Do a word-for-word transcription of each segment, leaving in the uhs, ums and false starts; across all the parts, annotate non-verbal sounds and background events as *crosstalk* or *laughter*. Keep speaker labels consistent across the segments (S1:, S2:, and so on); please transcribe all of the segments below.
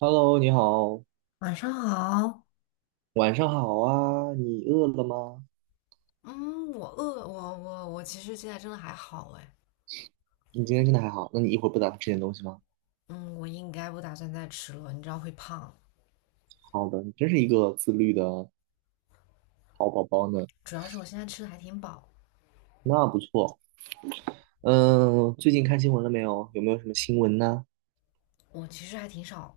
S1: Hello，你好，
S2: 晚上好。
S1: 晚上好啊，你饿了吗？
S2: 嗯，我饿，我我我其实现在真的还好哎。
S1: 你今天真的还好？那你一会儿不打算吃点东西吗？
S2: 嗯，我应该不打算再吃了，你知道会胖，
S1: 好的，你真是一个自律的好宝宝呢，
S2: 主要是我现在吃的还挺饱。
S1: 那不错。嗯，最近看新闻了没有？有没有什么新闻呢？
S2: 我其实还挺少，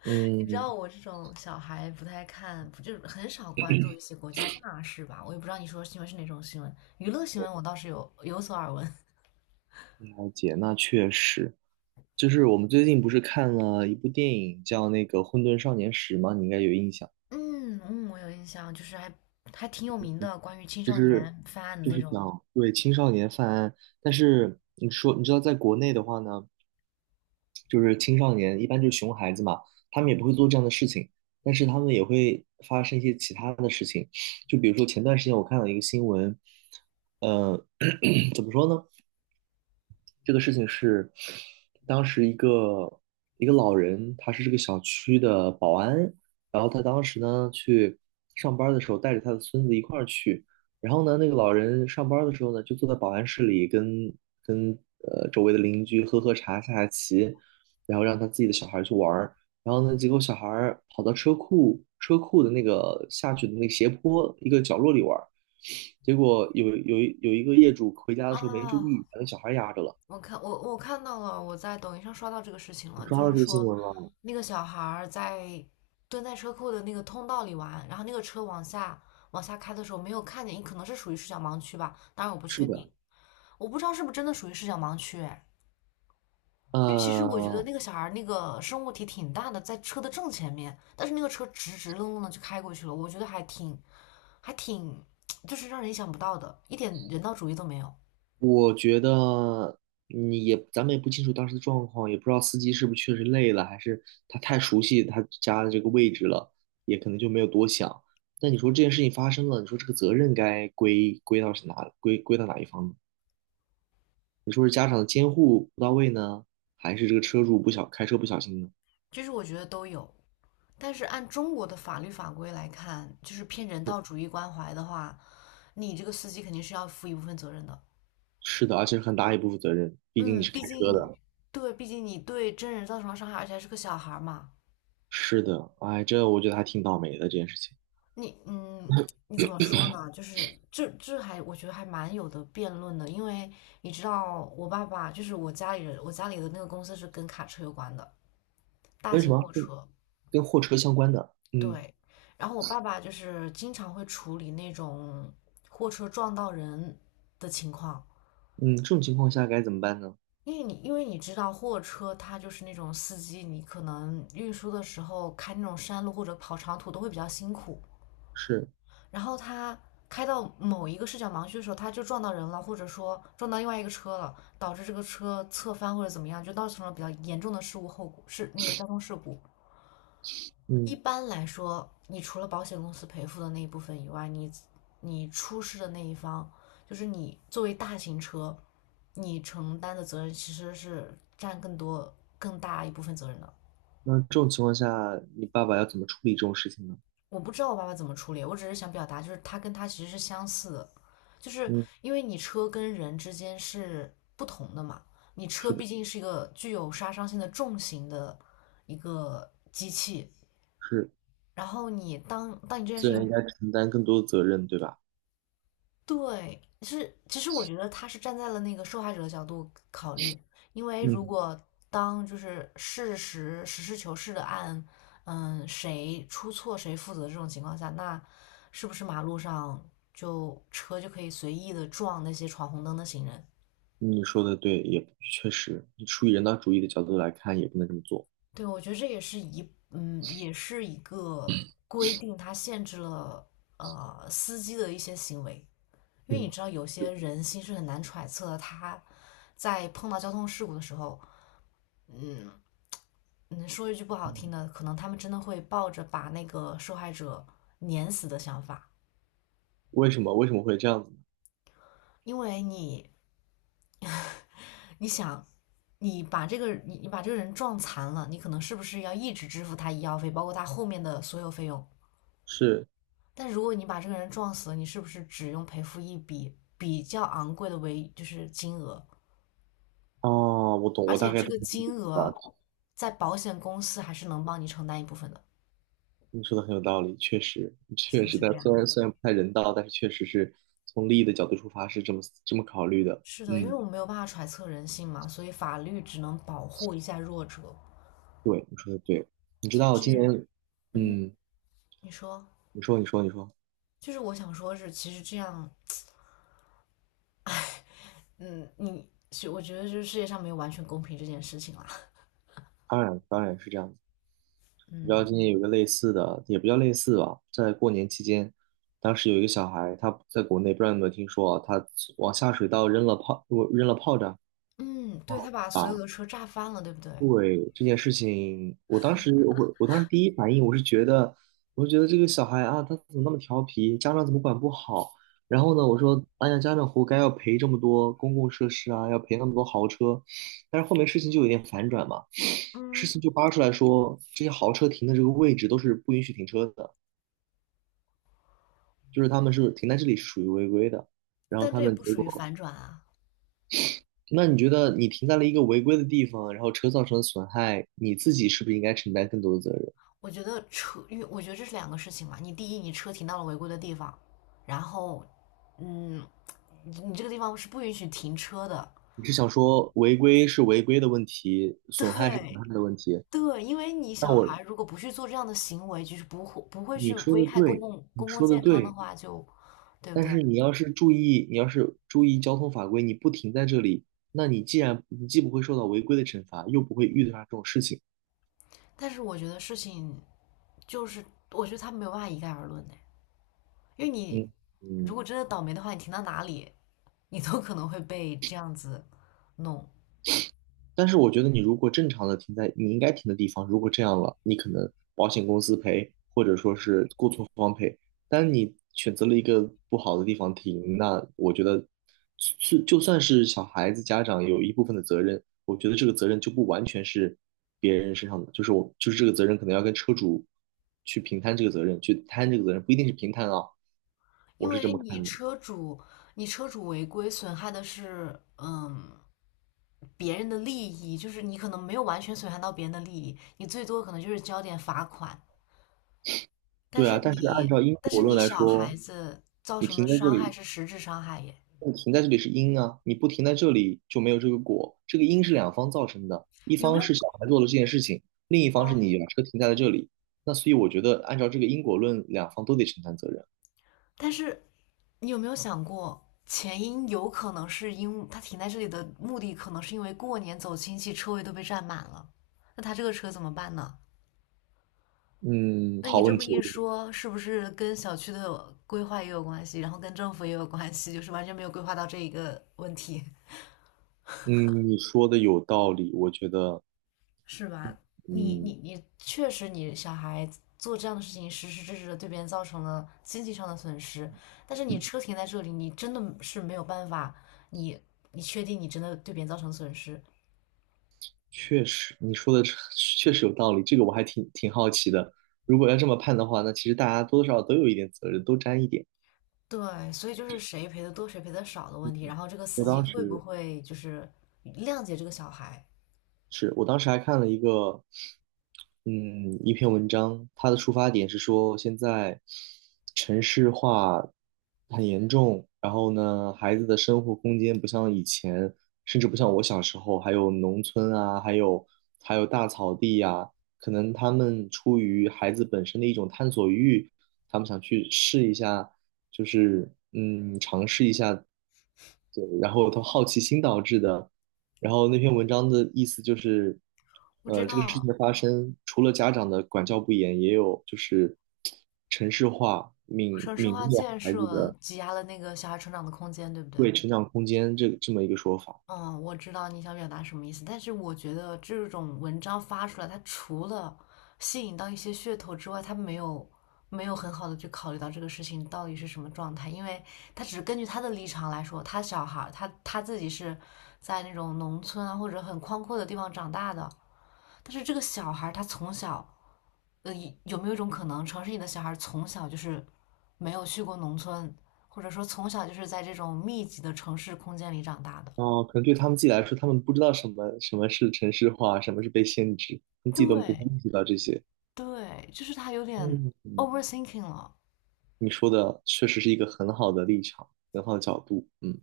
S2: *laughs* 你知
S1: 嗯，
S2: 道我这种小孩不太看，不就是很少关注一些国家大事吧？我也不知道你说的新闻是哪种新闻，娱乐新闻我倒是有有所耳闻。
S1: 了解，那确实，就是我们最近不是看了一部电影叫那个《混沌少年时》吗？你应该有印象，
S2: *laughs* 嗯嗯，我有印象，就是还还挺有名的，关于青
S1: 就
S2: 少
S1: 是
S2: 年犯案的
S1: 就
S2: 那
S1: 是
S2: 种。
S1: 讲对青少年犯案，但是你说你知道在国内的话呢？就是青少年，一般就是熊孩子嘛，他们也不会做这样的事情，但是他们也会发生一些其他的事情，就比如说前段时间我看到一个新闻，呃，*coughs* *clears throat* 怎么说呢？这个事情是当时一个一个老人，他是这个小区的保安，然后他当时呢去上班的时候带着他的孙子一块儿去，然后呢那个老人上班的时候呢就坐在保安室里跟跟呃周围的邻居喝喝茶下下棋，然后让他自己的小孩儿去玩儿，然后呢结果小孩儿跑到车库车库的那个下去的那个斜坡一个角落里玩儿，结果有有一有一个业主回家的时候没注
S2: 哦，
S1: 意把那小孩压着了。
S2: 我看我我看到了，我在抖音上刷到这个事情
S1: 你
S2: 了，
S1: 刷
S2: 就
S1: 到
S2: 是
S1: 这个新
S2: 说
S1: 闻了？
S2: 那个小孩儿在蹲在车库的那个通道里玩，然后那个车往下往下开的时候没有看见，可能是属于视角盲区吧，当然我不
S1: 是
S2: 确
S1: 的，
S2: 定。我不知道是不是真的属于视角盲区，哎，因为其实我觉得
S1: 呃，
S2: 那个小孩儿那个生物体挺大的，在车的正前面，但是那个车直直愣愣的就开过去了，我觉得还挺还挺，就是让人意想不到的，一点人道主义都没有。
S1: 我觉得你也，咱们也不清楚当时的状况，也不知道司机是不是确实累了，还是他太熟悉他家的这个位置了，也可能就没有多想。但你说这件事情发生了，你说这个责任该归归到是哪，归归到哪一方呢？你说是家长的监护不到位呢，还是这个车主不小，开车不小心呢？
S2: 就是我觉得都有。但是按中国的法律法规来看，就是偏人道主义关怀的话，你这个司机肯定是要负一部分责任的。
S1: 是的，而且很大一部分责任，毕竟你
S2: 嗯，
S1: 是开
S2: 毕
S1: 车
S2: 竟，
S1: 的。
S2: 对，毕竟你对真人造成了伤害，而且还是个小孩儿嘛。
S1: 是的，哎，这我觉得还挺倒霉的这件事情。
S2: 你，嗯，你怎么说呢？就是这这还我觉得还蛮有的辩论的，因为你知道，我爸爸就是我家里人，我家里的那个公司是跟卡车有关的，大
S1: 跟什
S2: 型
S1: 么？
S2: 货
S1: 跟
S2: 车。
S1: 跟货车相关的。嗯
S2: 对，然后我爸爸就是经常会处理那种货车撞到人的情况。
S1: 嗯，这种情况下该怎么办呢？
S2: 因为你因为你知道货车它就是那种司机，你可能运输的时候开那种山路或者跑长途都会比较辛苦。
S1: 是，
S2: 然后他开到某一个视角盲区的时候，他就撞到人了，或者说撞到另外一个车了，导致这个车侧翻或者怎么样，就造成了比较严重的事故后果，是那个交通事故。一
S1: 嗯，
S2: 般来说，你除了保险公司赔付的那一部分以外，你你出事的那一方，就是你作为大型车，你承担的责任其实是占更多、更大一部分责任的。
S1: 那这种情况下，你爸爸要怎么处理这种事情呢？
S2: 我不知道我爸爸怎么处理，我只是想表达，就是他跟他其实是相似的，就是
S1: 嗯，
S2: 因为你车跟人之间是不同的嘛，你车
S1: 是的，
S2: 毕竟是一个具有杀伤性的重型的一个机器，
S1: 是，
S2: 然后你当当你这件事
S1: 自然
S2: 情
S1: 应该承担更多的责任，对吧？
S2: 对，是，其实我觉得他是站在了那个受害者的角度考虑，因为如
S1: 嗯，
S2: 果当就是事实实事求是的按，嗯，谁出错谁负责这种情况下，那是不是马路上就车就可以随意的撞那些闯红灯的行人？
S1: 你说的对，也确实，你出于人道主义的角度来看，也不能这么做。
S2: 对，我觉得这也是一，嗯，也是一个规定，它限制了呃司机的一些行为，因为你
S1: 嗯，
S2: 知道有些人心是很难揣测的，他在碰到交通事故的时候。嗯，说一句不好听
S1: 嗯
S2: 的，可能他们真的会抱着把那个受害者碾死的想法，
S1: 为什么？为什么会这样子呢？
S2: 因为你，你想，你把这个你你把这个人撞残了，你可能是不是要一直支付他医药费，包括他后面的所有费用？
S1: 是，
S2: 但如果你把这个人撞死了，你是不是只用赔付一笔比较昂贵的为就是金额？
S1: 哦，我懂，
S2: 而
S1: 我
S2: 且
S1: 大概
S2: 这
S1: 懂
S2: 个
S1: 你的意
S2: 金
S1: 思
S2: 额
S1: 吧。
S2: 在保险公司还是能帮你承担一部分的，
S1: 你说的很有道理，确实，
S2: 是
S1: 确
S2: 不
S1: 实，
S2: 是
S1: 但
S2: 这
S1: 虽
S2: 样？
S1: 然虽然不太人道，但是确实是从利益的角度出发是这么这么考虑的。
S2: 是的，因为
S1: 嗯，
S2: 我们没有办法揣测人性嘛，所以法律只能保护一下弱者。
S1: 对，你说的对。你知
S2: 其实
S1: 道今
S2: 这，
S1: 年，
S2: 嗯，
S1: 嗯，
S2: 你说，
S1: 你说，你说，你说，
S2: 就是我想说是，其实这样，嗯，你是我觉得就是世界上没有完全公平这件事情啦。*laughs*
S1: 当然，当然是这样的。你知道
S2: 嗯
S1: 今年有个类似的，也不叫类似吧，在过年期间，当时有一个小孩，他在国内不知道你有没有听说啊，他往下水道扔了炮，扔了炮仗，
S2: 嗯，对，他
S1: 哦，
S2: 把所有的车炸翻了，对不对？
S1: 对这件事情，我当时我我当时第一反应我是觉得，我就觉得这个小孩啊，他怎么那么调皮，家长怎么管不好？然后呢，我说，哎呀，家长活该要赔这么多公共设施啊，要赔那么多豪车。但是后面事情就有点反转嘛，事
S2: 嗯，
S1: 情就扒出来说，这些豪车停的这个位置都是不允许停车的，就是他们是停在这里是属于违规的。然后
S2: 但
S1: 他
S2: 这也
S1: 们
S2: 不
S1: 结
S2: 属于
S1: 果，
S2: 反转啊。
S1: 那你觉得你停在了一个违规的地方，然后车造成的损害，你自己是不是应该承担更多的责任？
S2: 我觉得车，因为我觉得这是两个事情嘛。你第一，你车停到了违规的地方，然后，嗯，你你这个地方是不允许停车的。
S1: 你是想说违规是违规的问题，
S2: *laughs*
S1: 损害是
S2: 对，
S1: 损害的问题？
S2: 对，因为你
S1: 那
S2: 小
S1: 我
S2: 孩如果不去做这样的行为，就是不会不会
S1: 你
S2: 去
S1: 说
S2: 危
S1: 的
S2: 害公
S1: 对，
S2: 共
S1: 你
S2: 公共
S1: 说的
S2: 健康的
S1: 对，
S2: 话就，对不
S1: 但
S2: 对？
S1: 是你要是注意，你要是注意交通法规，你不停在这里，那你既然你既不会受到违规的惩罚，又不会遇到这种事情，
S2: 但是我觉得事情就是，我觉得他没有办法一概而论的，因为你
S1: 嗯
S2: 如
S1: 嗯，
S2: 果真的倒霉的话，你停到哪里，你都可能会被这样子弄，
S1: 但是我觉得你如果正常的停在你应该停的地方，如果这样了，你可能保险公司赔，或者说是过错方赔。但你选择了一个不好的地方停，那我觉得是就算是小孩子家长有一部分的责任，我觉得这个责任就不完全是别人身上的，就是我就是这个责任可能要跟车主去平摊这个责任，去摊这个责任，不一定是平摊啊，
S2: 因
S1: 我是这
S2: 为
S1: 么
S2: 你
S1: 看的。
S2: 车主你车主违规损害的是嗯别人的利益，就是你可能没有完全损害到别人的利益，你最多可能就是交点罚款，但
S1: 对
S2: 是
S1: 啊，但是按
S2: 你，
S1: 照因
S2: 但
S1: 果
S2: 是
S1: 论
S2: 你
S1: 来
S2: 小孩
S1: 说，
S2: 子造
S1: 你
S2: 成的
S1: 停在这
S2: 伤害
S1: 里，
S2: 是实质伤害耶，
S1: 你停在这里是因啊，你不停在这里就没有这个果。这个因是两方造成的，一
S2: 有没
S1: 方
S2: 有？
S1: 是小孩做了这件事情，另一方是
S2: 嗯，
S1: 你把车停在了这里。那所以我觉得，按照这个因果论，两方都得承担责任。
S2: 但是你有没有想过，前因有可能是因为他停在这里的目的，可能是因为过年走亲戚，车位都被占满了，那他这个车怎么办呢？
S1: 嗯，
S2: 那你
S1: 好
S2: 这
S1: 问
S2: 么
S1: 题
S2: 一
S1: 哦。
S2: 说，是不是跟小区的规划也有关系，然后跟政府也有关系，就是完全没有规划到这一个问题？
S1: 嗯，你说的有道理，我觉得，
S2: 是吧？你你
S1: 嗯，
S2: 你，确实你小孩做这样的事情，实实质质的对别人造成了经济上的损失。但是你车停在这里，你真的是没有办法，你你确定你真的对别人造成损失？
S1: 确实，你说的 *laughs* 确实有道理。这个我还挺挺好奇的。如果要这么判的话，那其实大家多多少少都有一点责任，都沾一点。
S2: 对，所以就是谁赔的多，谁赔的少的问题。然后这个司
S1: 我
S2: 机
S1: 当
S2: 会不
S1: 时
S2: 会就是谅解这个小孩？
S1: 是我当时还看了一个，嗯，一篇文章，它的出发点是说现在城市化很严重，然后呢，孩子的生活空间不像以前，甚至不像我小时候，还有农村啊，还有还有大草地呀、可能他们出于孩子本身的一种探索欲，他们想去试一下，就是嗯，尝试一下，对，然后他好奇心导致的。然后那篇文章的意思就是，
S2: 不知
S1: 呃，这个事情
S2: 道，
S1: 的发生，除了家长的管教不严，也有就是城市化泯
S2: 城市
S1: 泯
S2: 化
S1: 灭
S2: 建
S1: 孩子
S2: 设
S1: 的
S2: 挤压了那个小孩成长的空间，对不对？
S1: 对成长空间这这么一个说法。
S2: 嗯，我知道你想表达什么意思，但是我觉得这种文章发出来，它除了吸引到一些噱头之外，它没有没有很好的去考虑到这个事情到底是什么状态，因为他只是根据他的立场来说，他小孩儿他他自己是在那种农村啊或者很宽阔的地方长大的，但是这个小孩儿他从小，呃，有没有一种可能，城市里的小孩儿从小就是没有去过农村，或者说从小就是在这种密集的城市空间里长大的？
S1: 啊，可能对他们自己来说，他们不知道什么什么是城市化，什么是被限制，他们自己都不会
S2: 对，
S1: 意识到这些。
S2: 对，就是他有点
S1: 嗯，嗯
S2: overthinking 了，
S1: 你说的确实是一个很好的立场，很好的角度。嗯，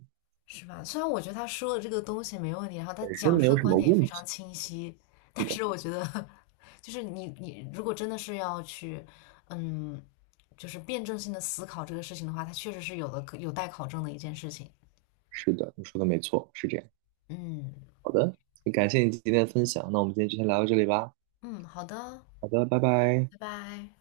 S2: 是吧？虽然我觉得他说的这个东西没问题，然后他
S1: 本身
S2: 讲
S1: 没
S2: 述的
S1: 有什
S2: 观
S1: 么
S2: 点也非
S1: 问
S2: 常
S1: 题。
S2: 清晰，
S1: 是
S2: 但
S1: 的，
S2: 是我觉得，就是你你如果真的是要去，嗯，就是辩证性的思考这个事情的话，它确实是有的有待考证的一件事情。
S1: 是的，你说的没错，是这样。
S2: 嗯
S1: 好的，感谢你今天的分享，那我们今天就先聊到这里吧。
S2: 嗯，好的，
S1: 好的，拜拜。
S2: 拜拜。